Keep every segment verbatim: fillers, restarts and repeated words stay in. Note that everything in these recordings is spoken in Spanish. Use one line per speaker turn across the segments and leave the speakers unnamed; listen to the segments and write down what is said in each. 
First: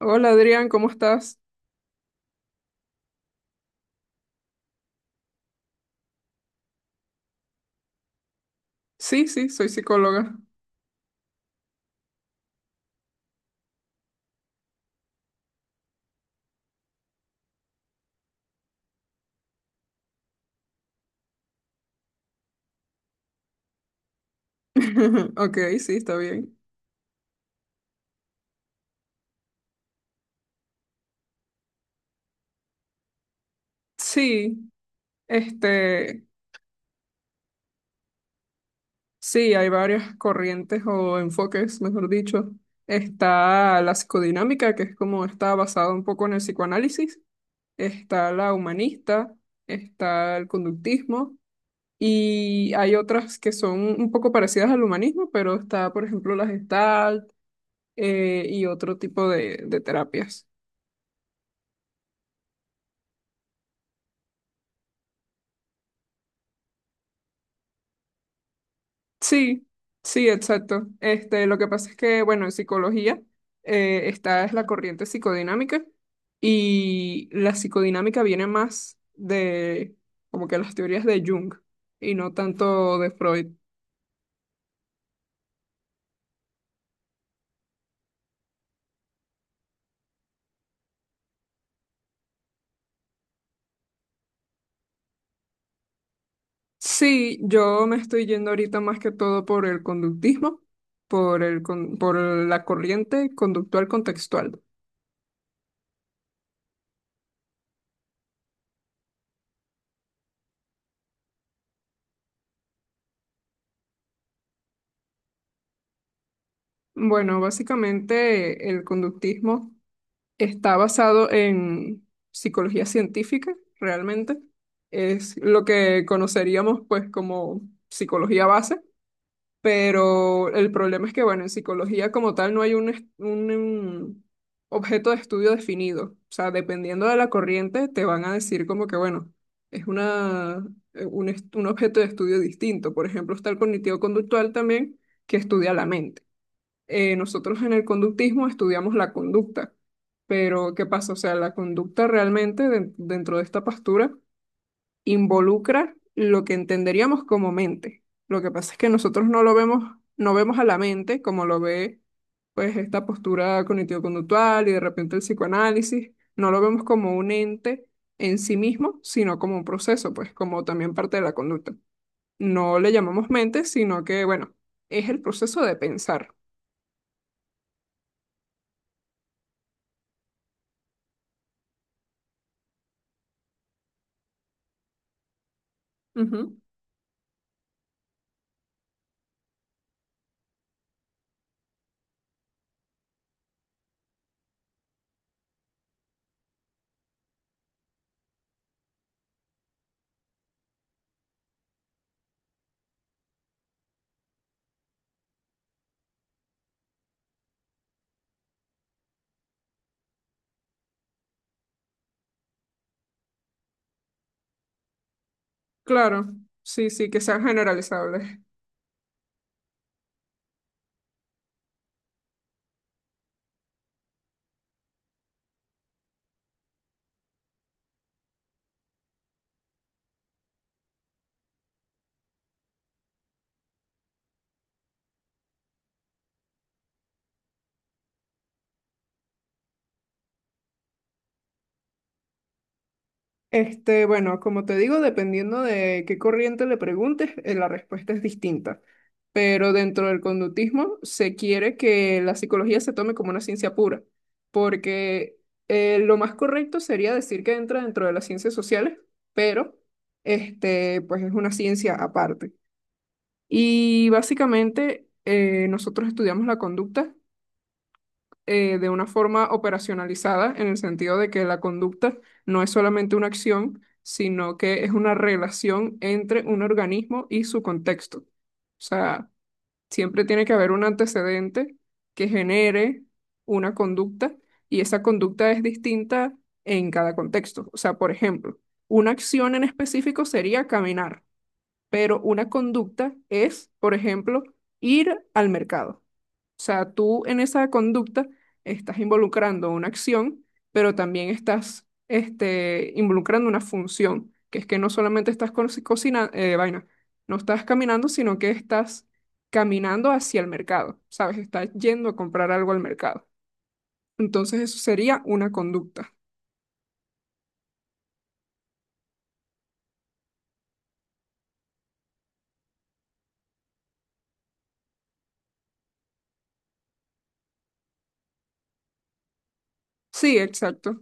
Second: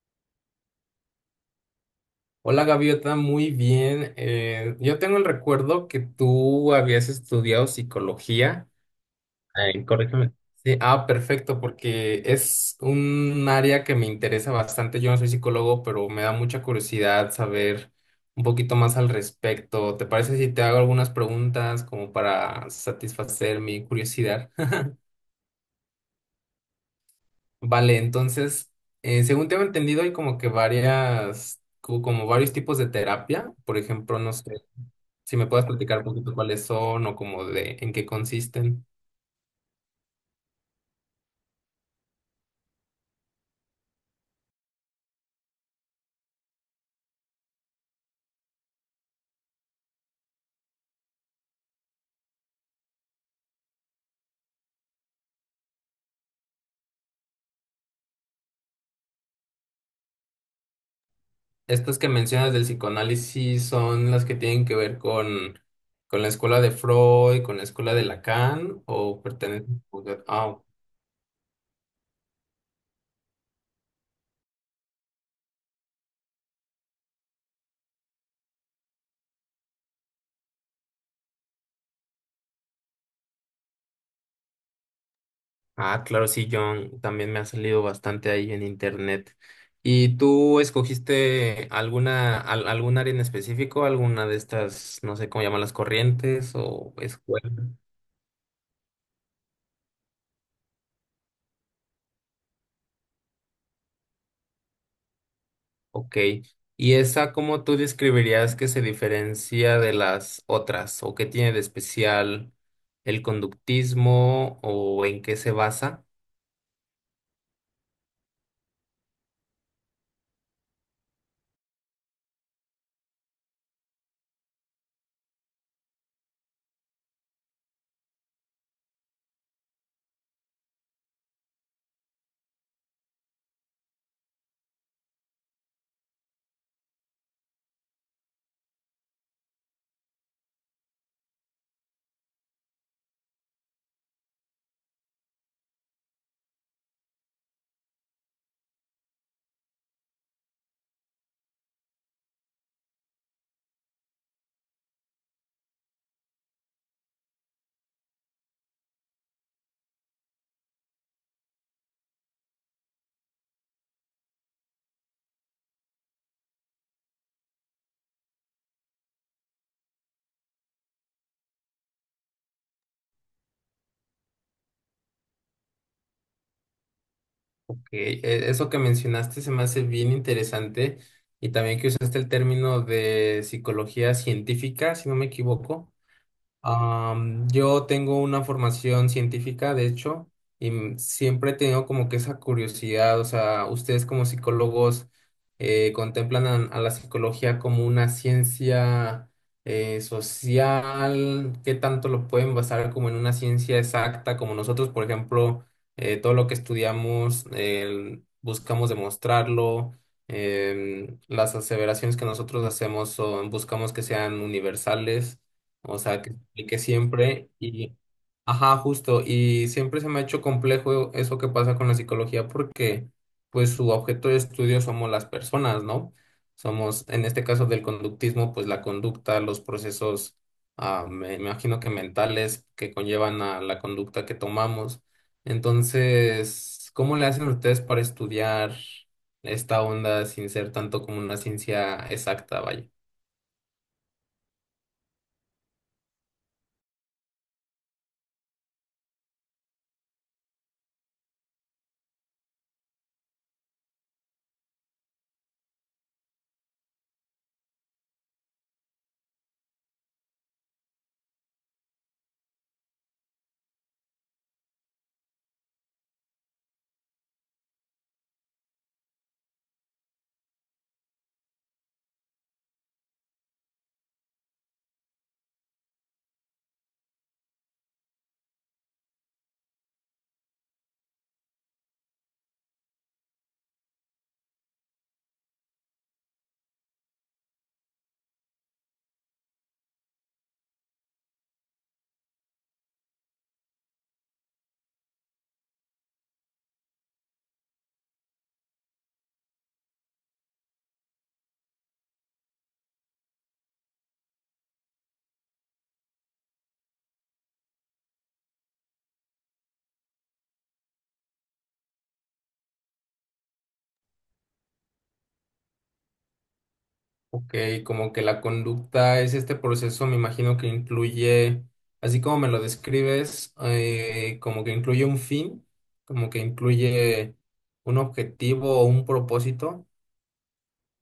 Hola Adrián, ¿cómo estás?
Hola Gaviota, muy bien. Eh, yo tengo el recuerdo que tú habías estudiado psicología.
Sí, sí, soy
Eh, corrígeme.
psicóloga.
Sí, ah, perfecto, porque es un área que me interesa bastante. Yo no soy psicólogo, pero me da mucha curiosidad saber un poquito más al respecto. ¿Te parece si te hago algunas preguntas como para satisfacer mi curiosidad?
Ok, sí, está bien.
Vale, entonces, eh, según tengo entendido, hay como que varias, co- como varios tipos de terapia. Por ejemplo, no sé.
Sí,
Si me puedes platicar un
este,
poquito cuáles son o como de en qué consisten.
sí, hay varias corrientes o enfoques, mejor dicho. Está la psicodinámica, que es como está basada un poco en el psicoanálisis. Está la humanista, está el conductismo y hay otras que son un poco parecidas al humanismo, pero está, por ejemplo, la Gestalt eh, y otro tipo de de terapias.
Estas que mencionas del psicoanálisis son las que tienen que ver con, con la escuela de Freud, con la escuela de Lacan o
Sí,
pertenecen...
sí,
ah,
exacto. Este, lo que pasa es que, bueno, en psicología, eh, esta es la corriente psicodinámica y la psicodinámica viene más de como que las teorías de Jung y no tanto de Freud.
ah, claro, sí, John, también me ha salido bastante ahí en internet. ¿Y tú escogiste alguna, al- algún área en específico, alguna de estas, no sé cómo llaman las corrientes o
Sí,
escuelas?
yo me estoy yendo ahorita más que todo por el conductismo, por el, con- por la corriente conductual contextual.
Ok. ¿Y esa cómo tú describirías que se diferencia de las otras? ¿O qué tiene de especial el conductismo? ¿O en qué se basa?
Bueno, básicamente el conductismo está basado en psicología científica, realmente. Es lo que conoceríamos pues como psicología base, pero el problema es que, bueno, en psicología como tal no hay un, est- un, um, objeto de estudio definido. O sea, dependiendo de la corriente, te van a decir como que, bueno, es una, eh, un, est- un objeto de estudio distinto. Por ejemplo, está el cognitivo-conductual también, que estudia la mente. Eh, nosotros en el conductismo estudiamos la conducta, pero ¿qué pasa? O sea, la conducta realmente den- dentro de esta pastura involucra lo que entenderíamos como mente. Lo que pasa es que nosotros no lo vemos, no vemos a la mente como lo ve pues esta postura cognitivo-conductual y de repente el psicoanálisis, no lo vemos como un ente en sí mismo, sino como un proceso, pues como también parte de la conducta. No le llamamos mente, sino que, bueno, es el proceso de pensar.
Ok, e- eso que mencionaste se me hace bien interesante. Y también que usaste el término de psicología científica, si no me equivoco.
Ujú.
Am, yo tengo una formación científica, de hecho, y m- siempre he tenido como que esa curiosidad, o sea, ustedes como psicólogos eh, contemplan a, a la psicología como una ciencia eh, social, ¿qué tanto lo pueden basar como en una ciencia exacta? Como nosotros, por ejemplo, eh, todo lo que estudiamos el- buscamos demostrarlo. Em, las aseveraciones que nosotros hacemos son, buscamos que sean universales. O sea,
Claro,
que se aplique
sí, sí, que sean
siempre y,
generalizables.
ajá, justo, y siempre se me ha hecho complejo eso que pasa con la psicología porque pues su objeto de estudio somos las personas, ¿no? Somos, en este caso del conductismo, pues la conducta, los procesos, ah, me imagino que mentales que conllevan a la conducta que tomamos. Entonces, ¿cómo le hacen ustedes para estudiar esta onda sin ser tanto como una ciencia exacta, vaya?
Este, bueno, como te digo, dependiendo de qué corriente le preguntes, eh, la respuesta es distinta. Pero dentro del conductismo se quiere que la psicología se tome como una ciencia pura, porque eh, lo más correcto sería decir que entra dentro de las ciencias sociales, pero este, pues es una ciencia aparte. Y básicamente eh, nosotros estudiamos la conducta eh, de una forma operacionalizada, en el sentido de que la conducta no es solamente una acción, sino que es una relación entre un organismo y su contexto. O sea, siempre tiene que haber un antecedente que genere una conducta y esa conducta es distinta en cada contexto. O sea, por ejemplo, una acción en específico sería caminar, pero una conducta es, por ejemplo, ir al mercado. O sea, tú en esa conducta estás involucrando una acción, pero también estás este, involucrando una función, que es que no solamente estás cocinando, vaina, no estás caminando, sino que estás caminando hacia el mercado, ¿sabes? Estás yendo a comprar algo al mercado. Entonces eso sería una conducta.
Ok, como que la conducta es este proceso, me imagino que incluye, así como me lo describes, eh, como que incluye un fin, como que incluye un objetivo o un propósito.
Sí, exacto.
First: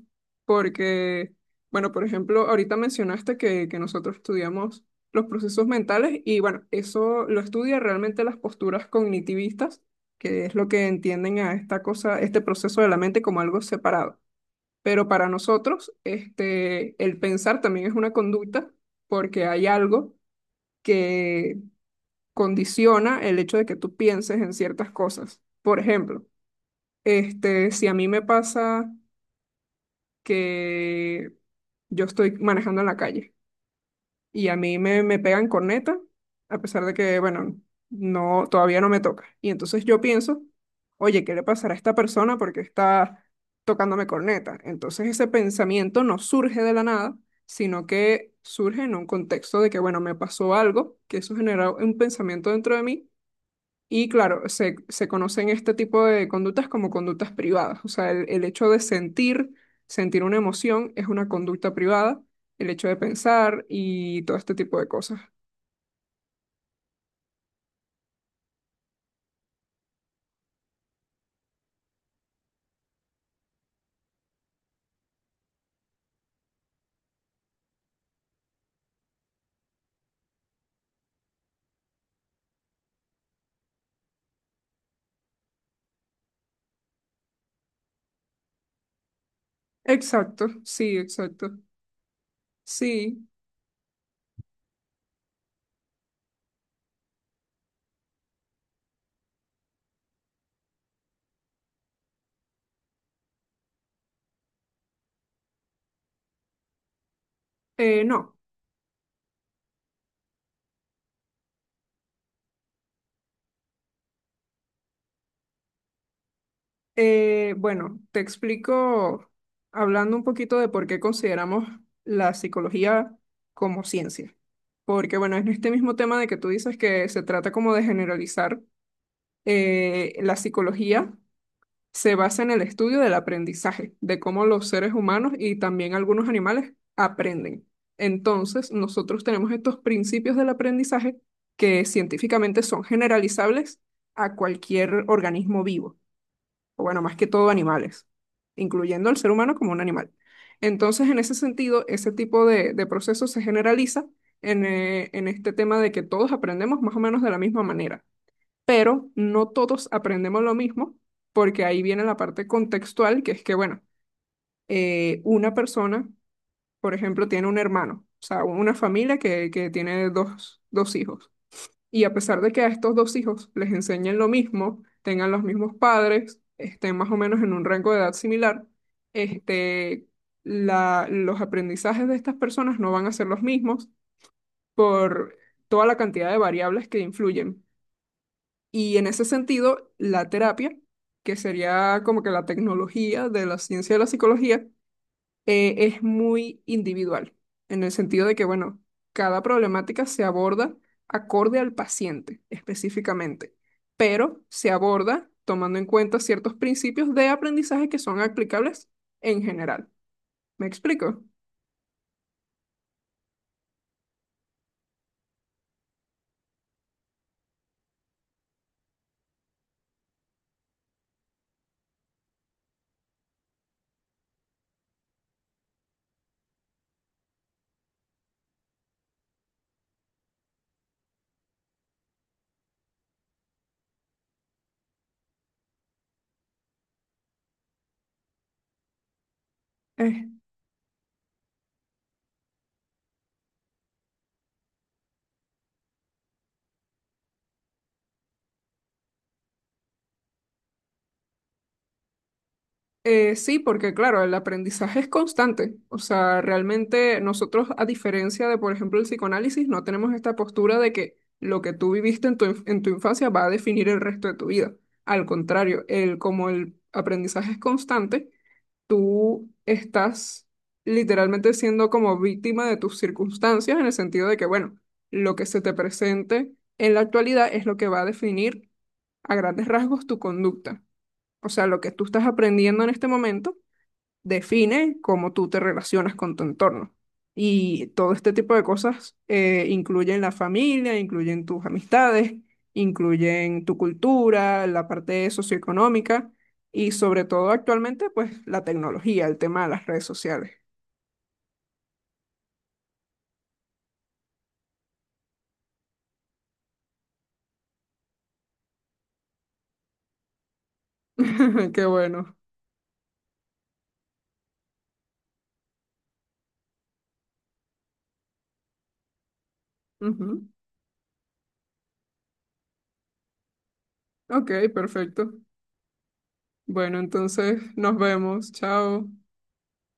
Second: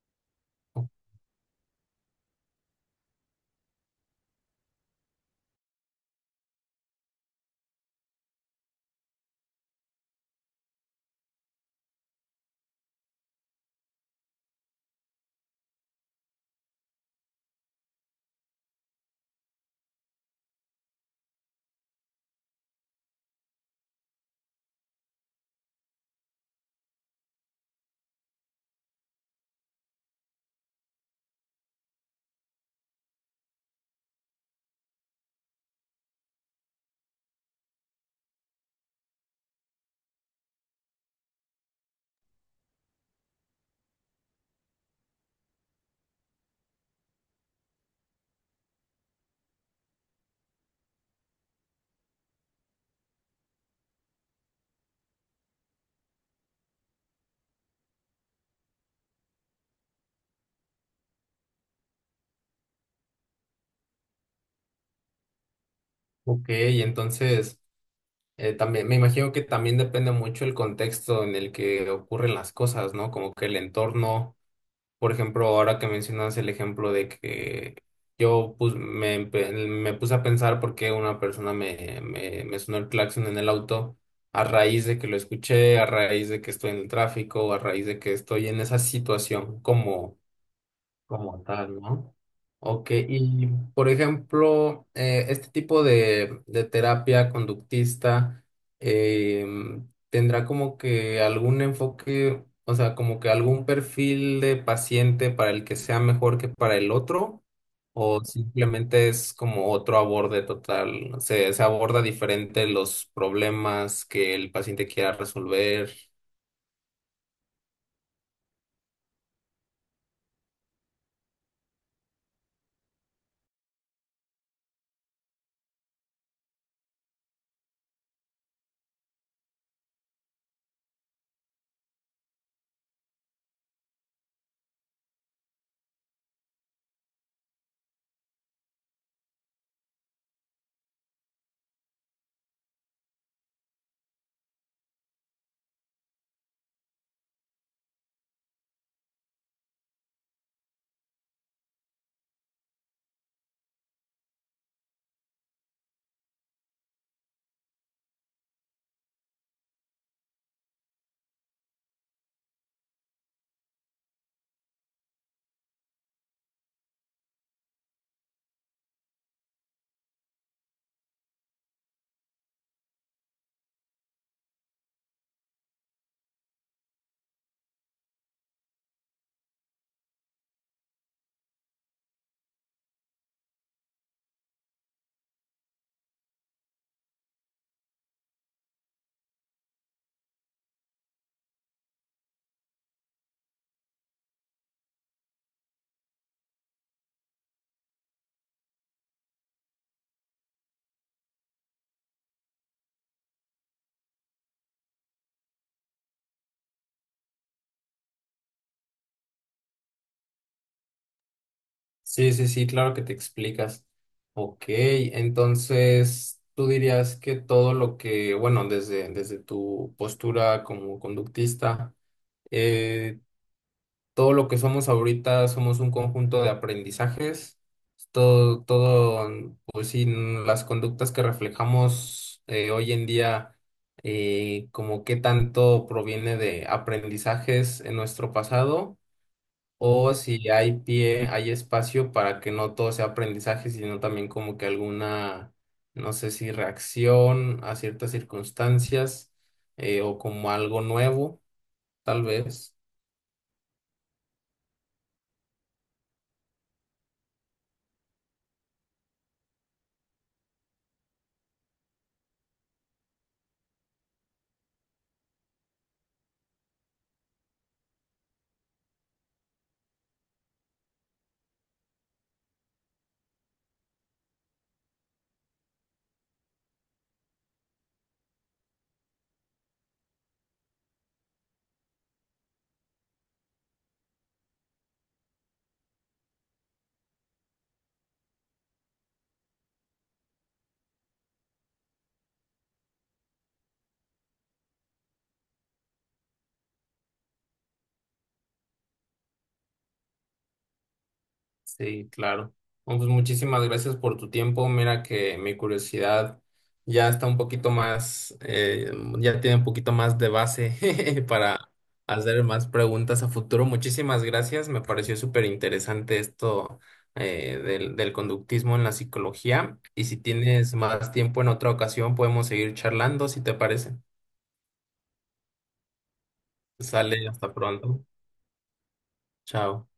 O-
Porque, bueno, por ejemplo, ahorita mencionaste que, que nosotros estudiamos los procesos mentales y bueno, eso lo estudia realmente las posturas cognitivistas, que es lo que entienden a esta cosa, este proceso de la mente como algo separado. Pero para nosotros, este, el pensar también es una conducta porque hay algo que condiciona el hecho de que tú pienses en ciertas cosas. Por ejemplo, este, si a mí me pasa que yo estoy manejando en la calle y a mí me, me pegan corneta, a pesar de que, bueno, no, todavía no me toca. Y entonces yo pienso, oye, ¿qué le pasará a esta persona porque está tocándome corneta? Entonces ese pensamiento no surge de la nada, sino que surge en un contexto de que, bueno, me pasó algo, que eso generó un pensamiento dentro de mí y claro, se, se conocen este tipo de conductas como conductas privadas. O sea, el, el hecho de sentir, sentir, una emoción es una conducta privada, el hecho de pensar y todo este tipo de cosas.
Ok, entonces eh, también me imagino que también depende mucho el contexto en el que ocurren las cosas, ¿no? Como que el entorno. Por ejemplo, ahora que mencionas el ejemplo de que yo pus- me, empe- me puse a pensar por qué una persona me, me, me sonó el claxon en el auto a raíz de que lo escuché, a raíz de que estoy en el tráfico, a raíz de que estoy en esa situación como
Exacto, sí,
como
exacto.
tal, ¿no? Ok,
Sí,
y por ejemplo, eh, este tipo de, de terapia conductista em, tendrá como que algún enfoque, o sea, como que algún perfil de paciente para el que sea mejor que para el otro,
eh,
o
no.
simplemente es como otro aborde total, se, se aborda diferente los problemas que el paciente quiera resolver.
Eh, bueno, te explico hablando un poquito de por qué consideramos la psicología como ciencia. Porque bueno, en este mismo tema de que tú dices que se trata como de generalizar eh, la psicología. Se basa en el estudio del aprendizaje, de cómo los seres humanos y también algunos animales aprenden. Entonces, nosotros tenemos estos principios del aprendizaje que científicamente son generalizables a cualquier organismo vivo, o bueno, más que todo animales, incluyendo al ser humano como un animal. Entonces, en ese sentido, ese tipo de, de proceso se generaliza en, eh, en este tema de que todos aprendemos más o menos de la misma manera pero no todos aprendemos lo mismo, porque ahí viene la parte contextual, que es que, bueno, eh, una persona, por ejemplo, tiene un hermano, o sea, una familia que, que tiene dos, dos hijos. Y a pesar de que a estos dos hijos les enseñen lo mismo, tengan los mismos padres, estén más o menos en un rango de edad similar, este, la, los aprendizajes de estas personas no van a ser los mismos por toda la cantidad de variables que influyen. Y en ese sentido, la terapia, que sería como que la tecnología de la ciencia de la psicología, eh, es muy individual, en el sentido de que, bueno, cada problemática se aborda acorde al paciente específicamente, pero se aborda tomando en cuenta ciertos principios de aprendizaje que son aplicables en general. ¿Me explico?
Sí, sí, sí, claro que te explicas. Ok, entonces tú dirías que todo lo que, bueno, desde, desde tu postura como conductista, eh, todo lo que somos ahorita somos un conjunto de aprendizajes. Todo, todo, pues sí, las conductas que reflejamos eh, hoy en día, eh, como qué tanto proviene de aprendizajes en nuestro pasado o si hay pie, hay espacio para que no todo sea aprendizaje, sino también como que alguna, no sé si reacción a ciertas circunstancias eh, o como algo nuevo, tal vez.
Eh, sí, porque claro, el aprendizaje es constante. O sea, realmente nosotros, a diferencia de, por ejemplo, el psicoanálisis, no tenemos esta postura de que lo que tú viviste en tu, inf- en tu infancia va a definir el resto de tu vida. Al contrario, el, como el aprendizaje es constante, tú estás literalmente siendo como víctima de tus circunstancias en el sentido de que, bueno, lo que se te presente en la actualidad es lo que va a definir a grandes rasgos tu conducta. O sea, lo que tú estás aprendiendo en este momento define cómo tú te relacionas con tu entorno. Y todo este tipo de cosas eh, incluyen la familia, incluyen tus amistades, incluyen tu cultura, la parte socioeconómica y sobre todo actualmente, pues la tecnología, el tema de las redes sociales.
Sí, claro. Bueno, pues muchísimas gracias por tu tiempo. Mira que mi curiosidad ya está un poquito más, eh, ya tiene un poquito más de base para
Qué bueno.
hacer más preguntas a futuro. Muchísimas gracias. Me pareció súper interesante esto eh, del, del conductismo en la psicología. Y si
Ujú.
tienes más tiempo en otra ocasión, podemos seguir charlando, si te parece.
Ok, perfecto. Bueno,
Sale, hasta
entonces nos
pronto.
vemos. Chao.
Chao.